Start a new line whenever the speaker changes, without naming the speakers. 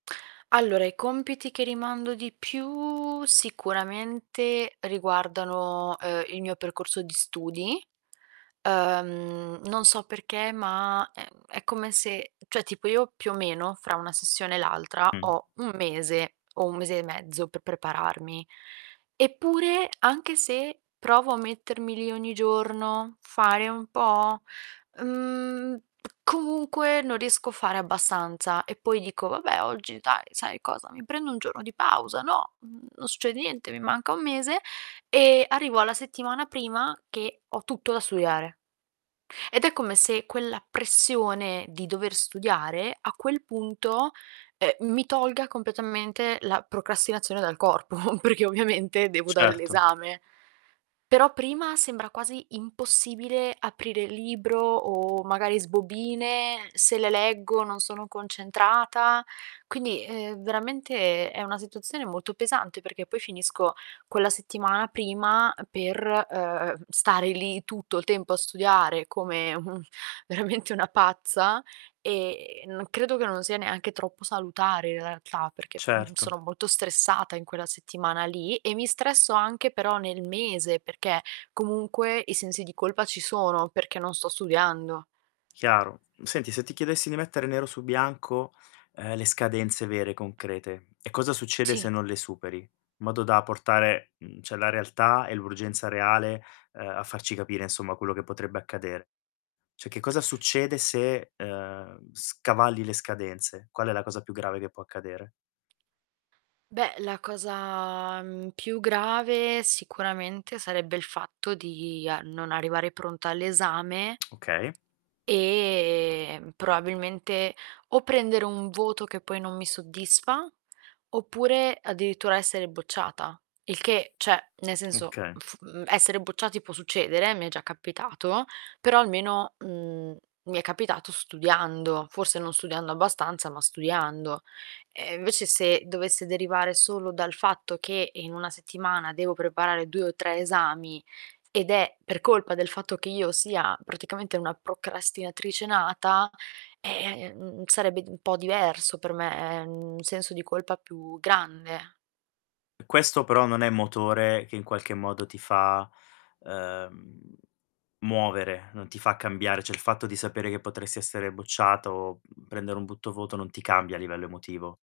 Allora, i compiti che rimando di più sicuramente riguardano, uhm, il mio percorso di studi. Uhm, non so perché ma, ehm, è come se cioè, tipo io, più o meno, fra una sessione e l'altra
Mh.
ho 1 mese, o 1 mese e mezzo, pe prepararmi. Eppure, anche se provo a mettermi lì ogni giorno, fare un po', mhmm, comunque non riesco a fare abbastanza. E poi dico: "Vabbè! Oggi dai, sai cosa, mi prendo 1 giorno di pausa, no, mhmm, non succede niente, mi manca 1 mese." E, arrivo alla settimana prima che ho tutto da studiare. Ed è come se quella pressione di dover studiare a quel punto, ehm, mi tolga completamente la procrastinazione dal corpo, perchè ovviamente devo dare
Certo.
l'esame. Però prima sembra quasi impossibile aprire il libro, o magari sbobine, se le leggo non sono concentrata. Quindi, ehm, veramente è è una situazione molto pesante, perché poi finisco quella settimana prima per, uhm, stare lì tutto il tempo a studiare come un veramente una pazza, e non credo che non sia neanche troppo salutare in realtà, perché, mhmm,
Certo.
sono molto stressata in quella settimana lì e mi stresso anche però nel mese, perché comunque i sensi di colpa ci sono, perché non sto studiando.
Chiaro. Senti, se ti chiedessi di mettere nero su bianco, ehm, le scadenze vere, concrete, e cosa succede se
Sì.
non le superi, in modo da portare, mhmm, cioè, la realtà e l'urgenza reale, uhm, a farci capire, insomma, quello che potrebbe accadere. Cioè, che cosa succede se, uhm, scavalli le scadenze? Qual è la cosa più grave che può accadere?
Beh, la cosa, mhmm, più grave sicuramente sarebbe il fatto di a non arrivare pronta all'esame
Okay.
e, mhmm, probabilmente o prendere un voto che poi non mi soddisfa, oppure addirittura essere bocciata. Il che cioè, nel senso:
Oka
fu mhmm, essere bocciati può succedere, eh, mi è già capitato, però almeno, mhmm, mi è capitato studiando, forse non studiando abbastanza, ma studiando. Eh invece se dovesse derivare solo dal fatto che in 1 settimana devo preparare 2 o 3 esami, ed è per colpa del fatto che io sia praticamente una procrastinatrice nata, eh, mhmm, sarebbe di un po' diverso per me, mhmm, un senso di colpa più grande.
E questo però non è motore che in qualche modo ti fa, uhm, muovere, non ti fa cambiare, cioè, il fatto di sapere che potresti essere bocciata o prendere un butto voto non ti cambia a livello emotivo.